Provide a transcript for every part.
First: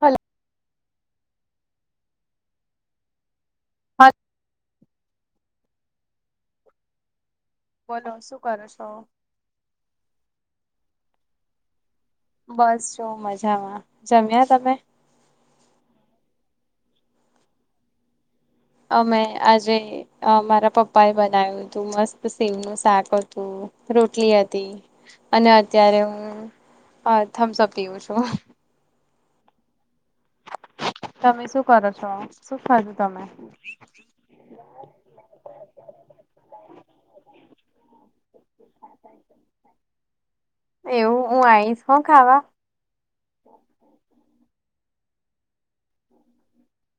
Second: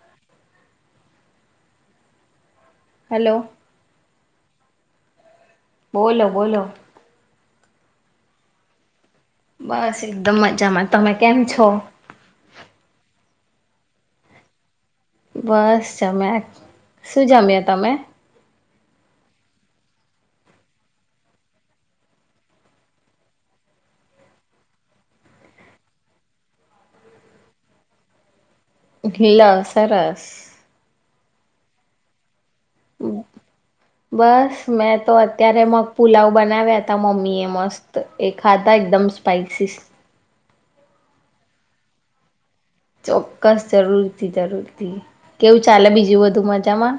Hello hello હા બોલો બોલો બોલો શું કરો છો બસ એકદમ મજામાં તમે કેમ છો બસ જોવ મજામાં જમ્યા તમે બસ જમ્યા શું જામ્યા તમે અમે આજે મારા પપ્પા એ બનાવ્યું હતું મસ્ત સીગ નું શાક હતું રોટલી હતી અને અત્યારે હું થમ્સ અપ પીવું છું [unintelligible] સરસ તમે શું કરો છો શું ખાધું તમે? બસ મેં તો અત્યારે મગ પુલાવ બનાવ્યા તા મમ્મી એ મસ્ત એ ખાધા એકદમ સ્પાઈસી એવું હું આઈશ હ ખાવા ચોક્કાસ જરૂર જરૂર થી કેવું ચાલે બીજું બધુ મજામાં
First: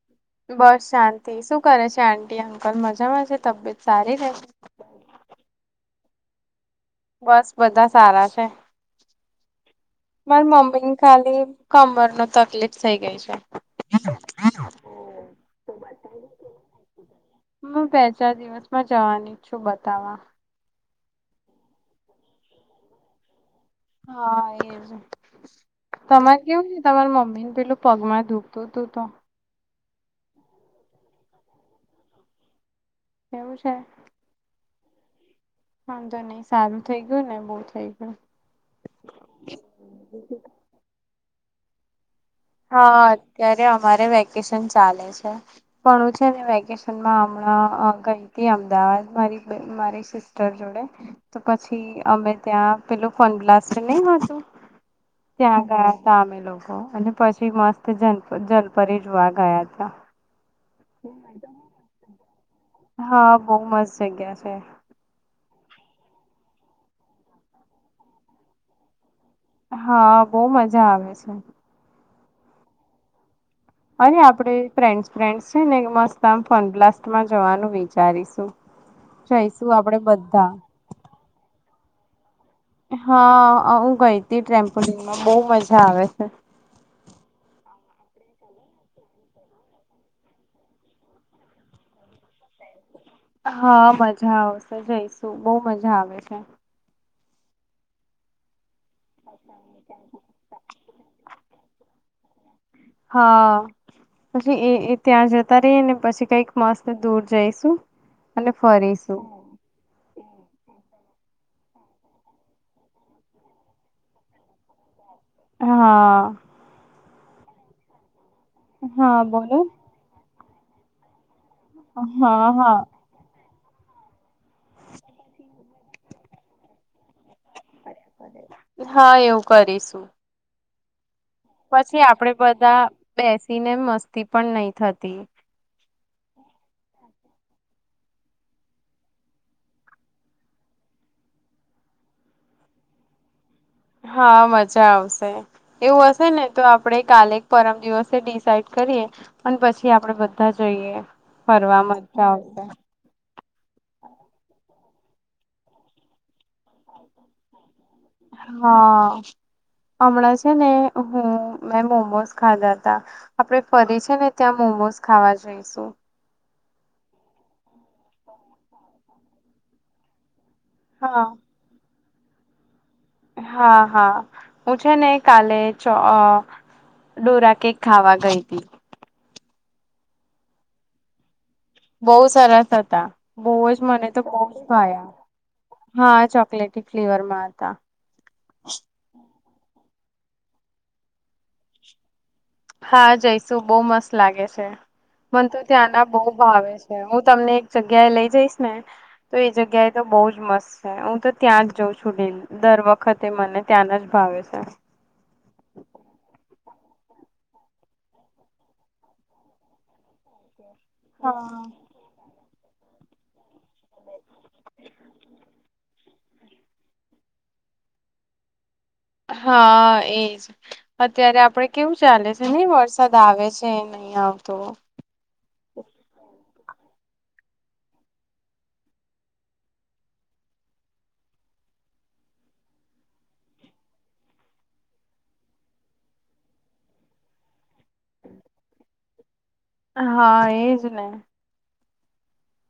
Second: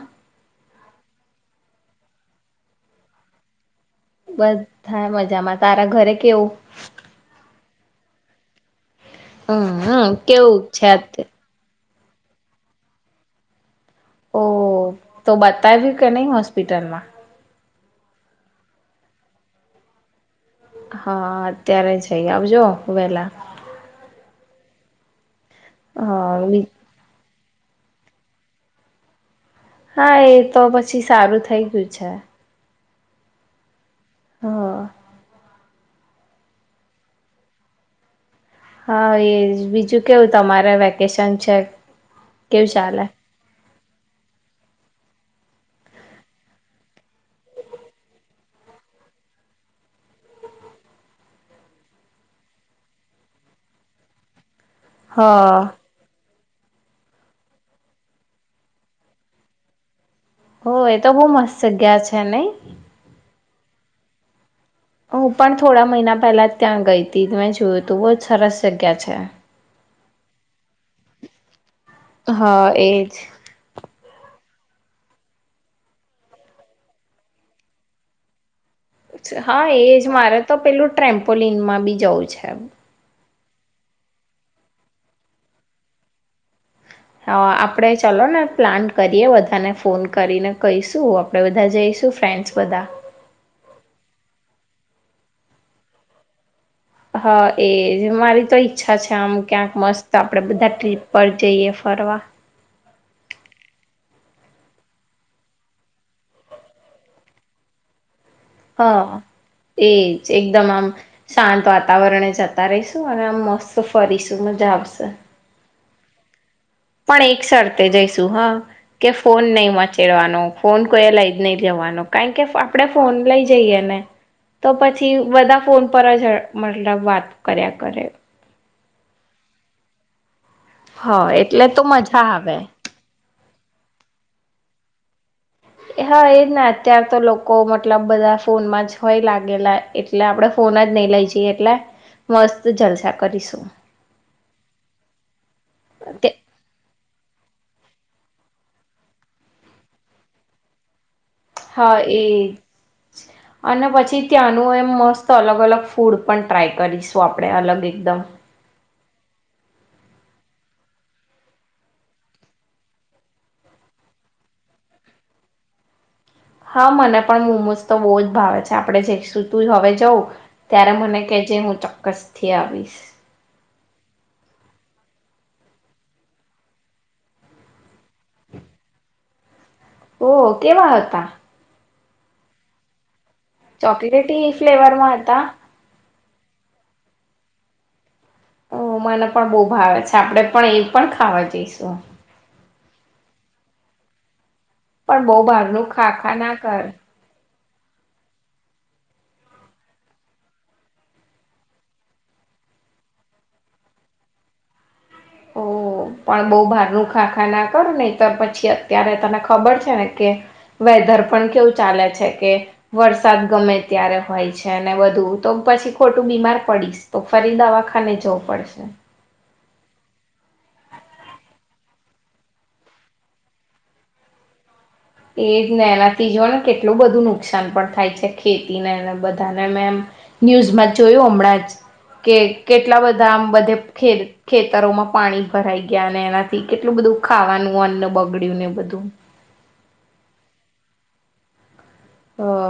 બસ શાંતિ શું કરે છે આંટી અંકલ મજામાં છે તબિયત સારી ને? બધા મજામાં તારા ઘરે કેવું બસ બધા સારા છે હમ્મ હમ્મ કેવું છે કમર નો તકલીફ થઇ ગઈ છે ઓ તો બતાવ્યું કે નહી હોસ્પિટલમાં હું બે ચાર દિવસમાં જવાની છું બતાવા હા અત્યારે જય આવજો વેલા હા એજ તમાર હા કેવું છે તમાર મમ્મી ને પેલું પગમાં દુખતું તું તો હા એ તો પછી સારું થઈ ગયું છે એવું છે હ વાંધો નહી સારું થઇ ગયું ને બહુ થઈ ગયું હા એ જ બીજું કેવું તમારે વેકેશન સાંચે હા અત્યારે અરે વેકેશન ચાલે છે પણ હું છે ને વેકેશનમાં હમણાં ગઈ હતી અમદાવાદ મારી મારી સિસ્ટર જોડે તો પછી અમે ત્યાં પેલું ફન બ્લાસ્ટ નહી હતું હ ત્યાં કર્યા તમે લોકો હ અને પછી મસ્ત જલ જલપરી જોવા ગયા હતા હો એ તો બહ મસ્ત જગ્યા છે નહી હા બહ મસ્ત જગ્યા છે હું પણ થોડા મહિના પહેલા જ ત્યાં ગઈ હતી મેં જોયું તું બહુ જ સરસ જગ્યા છે હા બહ મજા આવે છે હા એજ અને આપણે ફ્રેન્ડસ ફ્રેન્ડસ છે ને મસ્ત આમ ફન બ્લાસ્ટમાં જવાનું વિચારીશું હા જઈશું આપડે એજ મારે બધા. તો પેલું ટ્રેમ્પોલીનમાં બી જઉ છે હા હું ગઈ હતી ટમ્પોલિંગમાં બહ મજા આવે છે હ આપણે ચાલો ને પ્લાન કરીએ બધાને ફોન કરીને કહીશું આપણેે બધા જઈશું ફ્રેન્ડ્સ બધા હા મજા આવશે જઈશું બહ મજા આવે છે હા એજ મારી તોય અચ્છા છે આમ ક્યાંક મસ્ત આપડે બધા ટ્રીપ પર જઈએ ફરવા હા પછી એ ત્યાં જતા રહી ને પછી કઈક માસ દૂર જઈશું અને હા ફરીશું એજ એકદમ આમ શાંત વાતાવરણ જતા રહીશું અને આમ મસ્ત ફરીશું મજા આવશે હા. પણ એકસરતે જ હા કે હા ફોન બોલો નઈ મચેડવાનો ફોન કોયે લ નઈ જવાનું [unintelligible] કે હા હા. આપડે ફોન લઈ [unintelligible] તો પછી બધા ફોન [unintelligible] મતલબ વાત કર્યા કરે. હા એવું કરીશું. હા એટલે તો પછી મજા આપડે આવે. બધા બેસીને મસ્તી પણ નહી થ તે હા એજ ના અત્યારે તો લોકો મતલબ બધા ફોનમાં જ હોય લાગેલા, એટલે આપણે ફોન જ નઈ લઈ જઈએ. એટલે મસ્ત જલ હા મજા આવશે. એવું હશે ને તો આપણે કાલે પરમ દિવસે ડિસાઇડ કરીએ. અને પછી આપડે બધા જઈએ. ફરવા હા એ મઝા આવશે. અને પછી ત્યાંનું એમ મસ્ત અલગ અલગ ફૂડ પણ ટ્રાય કરીશું, આપણે અલગ એક હા. અમણાં છે ને હું મેં મોમોઝ ખાધા હતા, આપડે ફરી છે ને ત્યાં મોમોઝ ખાવા જઈશું. હા મને પણ મોમોઝ તો બો જ ભાવે છે. આપડે જઈશું તું જ હવે જઉં. ત્યારે મને હા કેજે હું [unintelligible] હા હા હું છે ને કાલે ચ અ ડોરા કેક ખાવા ગઈ હતી. [inaudible] બઉ સરસ હતા. બઓ જ મને તો બહુ ચોકલેટી જ ભાવે ફ્લેવરમાં હતા? હા ચોકલેટી ફ્લેવર માં હતા. ઓ મને પણ બઉ ભાવે છે. આપડે પણ એ પણ ખાવા જઈશું. હા જઈશું બો મસ્ત લાગે છે. પણ બહુ મને તો બહારનું ત્યાં ના ખા બહું ખા ભાવે કર છે. હું તમને જગ્યાએ લઈ જઈશ ને તો એ જગ્યાએ તો બોઉ જ મસ્ત છે. હું તો ત્યાં જ જઉં છુ [unintelligible] દર વખતે મને ત્યાંના જ ભાવે છે. ઓ પણ બો બારનું ખાખા ના કર નઈ તો પછી અત્યારે તને ખબર છે ને કે વેધર પણ હા. કેવું ચાલે છે કે વરસાદ ગમે ત્યારે હોય છે અને વધું તો પછી ખોટું બીમાર પડીશ તો ફરી દવાખાને જવું પડશે. હા એજ અત્યારે આપડે કેવું ચાલે છે ને વરસાદ આવે છે નઈ આવતો. એજ ને [unintelligible] કેટલું બધું નુકસાન પણ થાય છે ખેતીને બધાને મેં એમ ન્યૂઝમાં જોયું હમણાં જ કે કેટલા બધા આમ બધેે ખેતરોમાં પાણી ભરાઈ ગયા એનાથી કેટલું બધું ખાવાનું અન્ન બગડ્યું ને બધું હા એજ ને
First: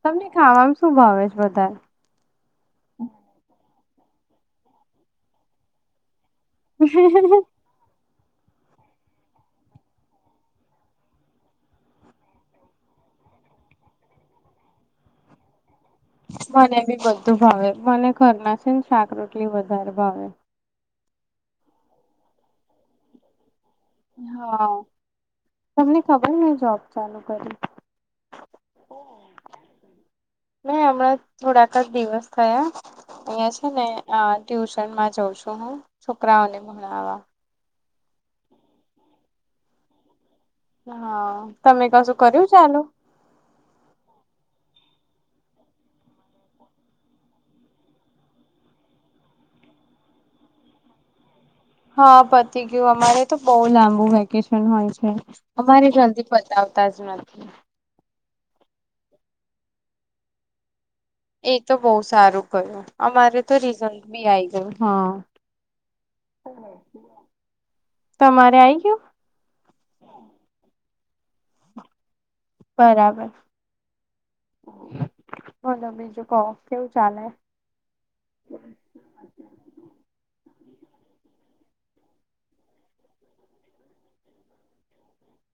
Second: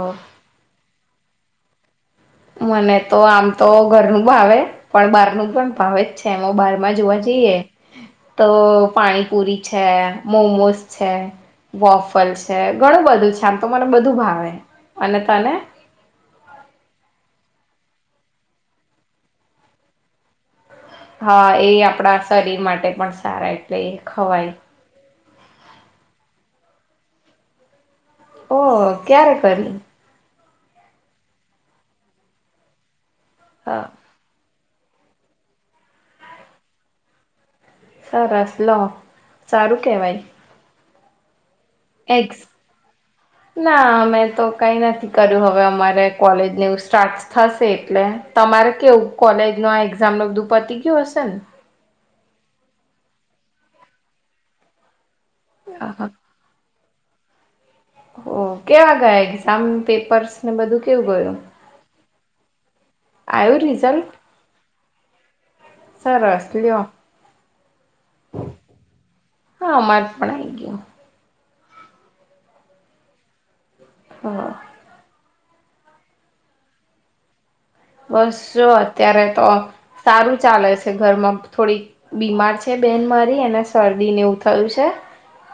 તમને ખાવાવામાં શું ભાવે છે અઠ વધદ મને તો આમ તો ઘરનું ભાવે પણ બહારનું પણ ભાવે અચ્છા એમાં બાર માં જોવા જઈએ તો પાણીપુરી છે મોમોસ છે બોફલ છે ઘણું બધું છે આમ તો મને બધું ભાવે અને તને મને બી બધું ભાવે મને ઘરના છે ને શાક રરોટલી વધારે ભાવે હા એ આપણા શરીર માટે પણ સારા પ્લે ખવારે હા તમને ખબર મેને જોબ ચાલુ કરી ઓ ક્યારે કરી નાહી હમણાં થોડાક જ દિવસ થયા અયા છે ને હા આ ટ્યુશનમાં જોઉ છું હું છોકરાઓને ભણવા સરસ લો સારું કેવાય. હા. તમે કશું એક્સ કર્યું ચાલુ ના મેં તો. કઈ નથી કર્યું હવે અમારે કોલેજ સાર્ટ થશે એટલે તમારે કેવું કોલેજ ન એક્ઝામ નધુ પતી ગયું હશે ને. હા પતિ ગયું અમારે તો બહુ લાંબુ વેકેશન હોય છે. અમારી હા જલ્દી પતા. તજ નથીથી. ઓ કેવા ગયા એક્ઝામ પેપર્સ ને બધું. કેવું ગયું એ તો બહ સારું કર્યું અમારે તો આવ્યું રીઝલ રિઝલ્ટ બી આઈ ગયોું હ સરસ લ્યો તમારે આઈ ગયો. હા અમારે પણ આવી ગયું બરાબર. હા. બલો બીજું કવો કેવું ચાલે બસ જો અત્યારે તો સારું ચાલે છે. ઘરમાં થોડીક બીમાર છે બેન મારી અને શરદી ને એવું થયું છે.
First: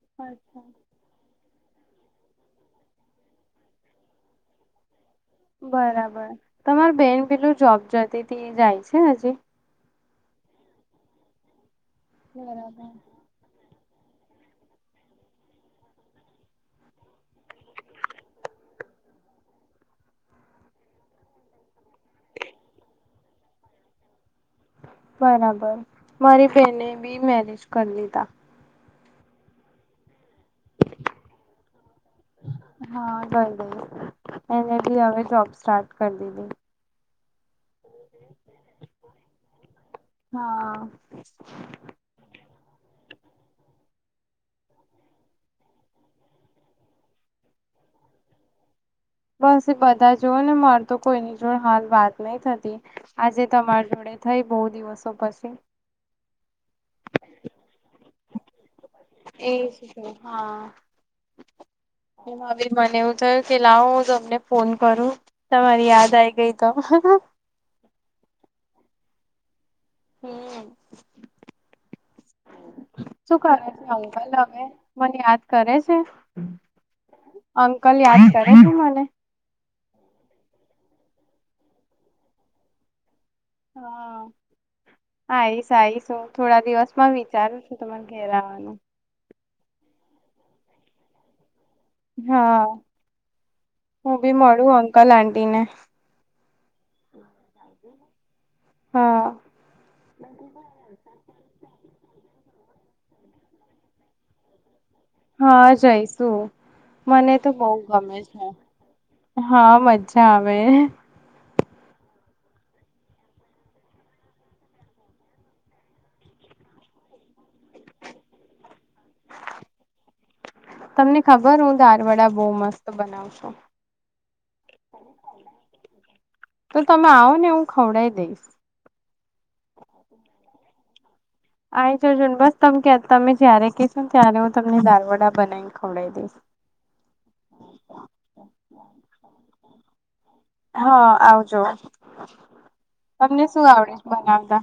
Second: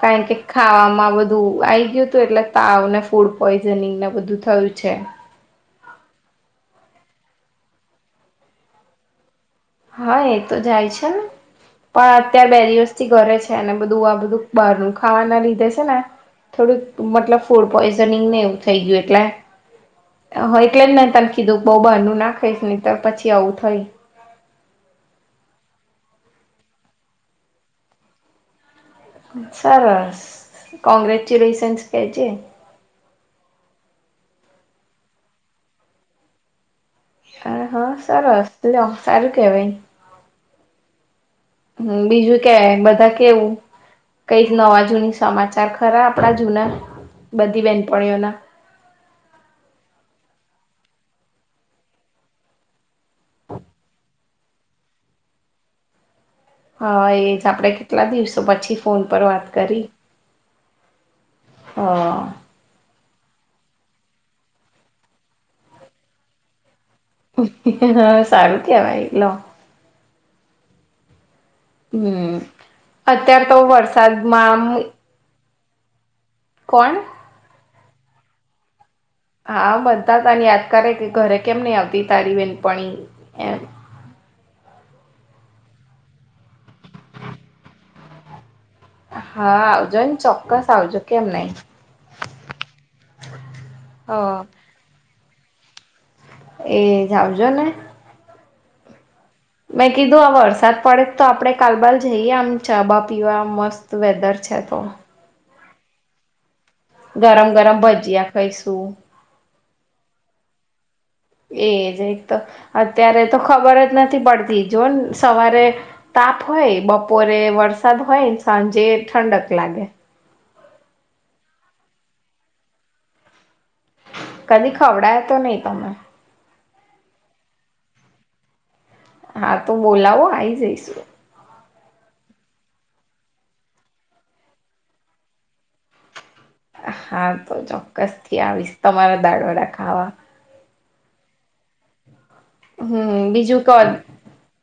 કારણ કે અચ્છા ખાવામાં બધું. આઈ ગયું તું એટલે તાવને ફૂડ પોઈઝનિંગને બધું થયું છે. બરાબર તમાર બેન પેલું જોબ જતી જાય છે હજી. હા એ તો જાય છે ને. પણ અત્યાર બે બરાબર દિવસ થી ઘરે છે અને. બધું આ બધું બહારનું ખાવાના લીધે છે ને થોડુંક મતલબ ફૂડ પોઈઝનિંગ ને એવું થઈ ગયું એટલે હ એટલે જ મેને ત કીધું બહ બહાર ન નાખશ નને તો પછી આવું થઈ. બરાબર મારી બેેને બી મેરેજ કરી દીધા. સરસ. કોંગ્ર્રેચ્યુલેશન્સ ક છે. હા બરાબર એને બી હવે જોબ સ્ટાર્ટ કરી દીધી. હા સરારું સારું કેહેવે. હા. હમ બીજું કેવાય બધા કેવું કઈ નવા જૂની સમાચાર ખરા આપણા જૂના બધી બેનપણીઓના. બસ એ બધા જોઓ ને માર તો કોઈની જોડ હાલ વાત નહી થતી આજે તમારી જોડે થઈ બહુ દિવસો પછી. હા એ જ આપણે કેટલા દિવસો પછી ફોન પર વાત કરી એજ તો હા હ. તો કે લાવ હું તમને ફોન કરું તમારી યાદ આઈ ગઈ તો. હા હાં સારું થ ભાઈ. લો. હમ. હમ શું અત્યાર તો કરે છે અંકલ વરસાદમાં આમ. હવે મને યાદ કરે છે.. કોણ અંકલ યાદ. કર તમલે. આા બનધા તને યાદ કરે કે ઘરે કેમ નહી આવતી તારી બેન પણ હા હ આવીશ આ આવીશ થોડા દિવસ માં વિચારું છું તને ઘેરાવાનું હા આવજોને ચોક્કસ આવજો કેમ નહી હા હ હું બી મળુ અંકલ આ તને એ જાઉજો ને હા મેં કીધું આ વરસાદ પડે તો આપડે કાલબલ જઈએ આમ ચાબા પીવા મસ્ત વેધર છે તો હા જઈશું મને તો ગરમ બહ ગરમ ગમે ભજીયા છે ખાઈશું હા મજા આવે એજ એક તો અત્યારે તો ખબર જ નથી પડતી જો ને સવારે તાપ હોય બપોરે વરસાદ હોય સાંજે ઠંડક લાગે તમને ખબર હું દાર વડા બહુ મસ્ત બનાવ છું કદીી ખવડા તો નહી તમે તો તમે આવો ને હું ખવડઈ દઈશ. હા તો બોલાવો આ આવી જઈશું આ જજુન બસ ત તમે જય્યારે કશો ને ત્યારે હું તમને દાલ વડા બનાવીને ખવડઈ દઈશ હા તો ચોક્કસ થી આવીશ તમારા દાડો રાખ ખાવા હા આવજો હમ તમને બીજું શું ક આવડે છે બનાવતા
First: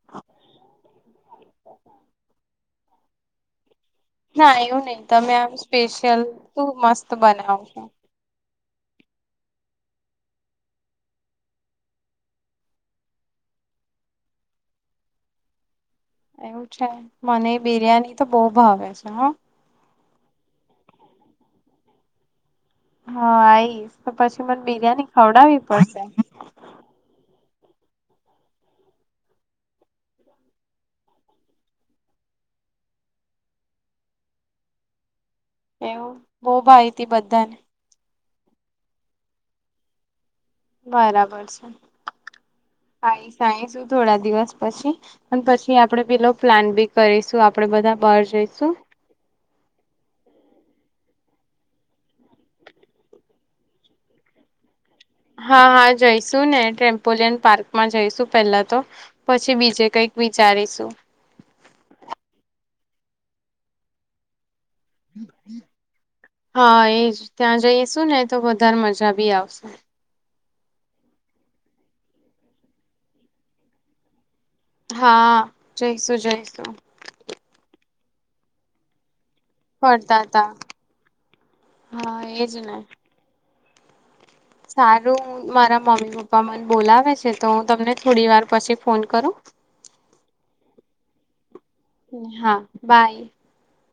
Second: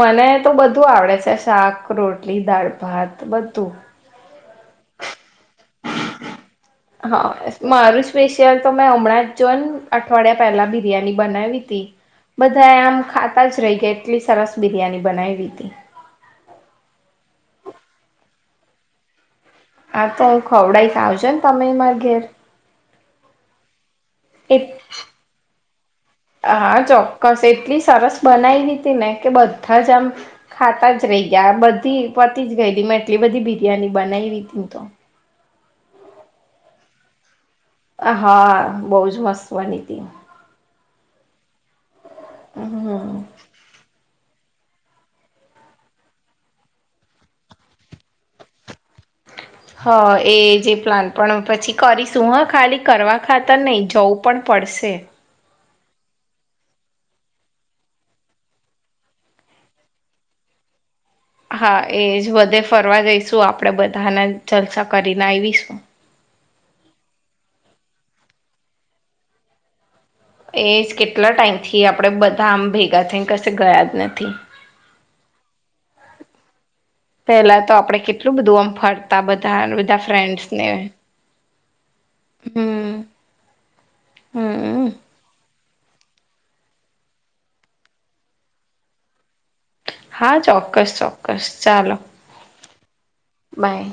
મને તો બધું આવડે છે શાક રોટલી દાળ ભાત બધું ના એવું નહીિ તમે આ સ્પેશિયલ તું મસ્ત હા બનાવ છો મારું સ્પેશિયલ તો હમણાં જો ને અઠવાડિયા પહેલા બિરિયાની બનાવી તી બધા આમ ખાતા જ રહી ગયા એટલી સરસ બિરિયાની બનાવીવી તી એવું છે મને બિરિયાની તો બહુ ભાવે છે હા આ તો એ ખોવડાાઈસ આવજો ને તમે માગેર હા આઈ તો પછી મને બિરયાની ખવડાવવી પડશે હા ચોક્કસ એટલી સરસ બનાવી લી હતીી ને કે બધા જ આમ ખાતા જ રહી ગયા બધી પતી જ ગયલી મેં એટલી બધી બિરિયાની બનાવી રી હતીી તો એવું બહ ભાઈ હતીી બધાને હા બહ જ મસ્ત બની હતી બરાબર છે હમ સાઈ સાઈ શું થોડા દિવસ પછી અને પછી આપડે પેલો પ્લાન બી કરીશું આપડે બધા બહાર જઈશું હા એ જે પ્લાન પણ પછી કરીશું હા ખાલી કરવા ખાતર નહીં જવું પણ પડશે હા હા જઈશું ને ટટેમ્પોલિયન પાર્કમાં જઈશું પેલા તો પછી બીજે કંઈક વિચારીશું હા એજ વધે ફરવા જઈશું આપડે બધાને ચર્ચા કરીને આવીશું. હા એજ ત્યાં જઈસું ને તો વધારે મજા ભી આવશ એ કેટલા ટાઈમ થી આપણેે બધા આમ ભેગા થઈને કશે ગયા જ નથી. હા જઈશું જઈશું. પેલા તો આપડે કેટલું બધું આમ ફાળ તા બધા ફરતા તા ફ્રેન્ડસને હા એજ ને હમ્મ. સારું મારા મમ્મી પપ્પા મને બોલાવે છે તો હું તમને થોડી વાર પછી ફોન કરું. હા ચોક્કસ ચોક્કસ. ચાલો હા બાય. બાય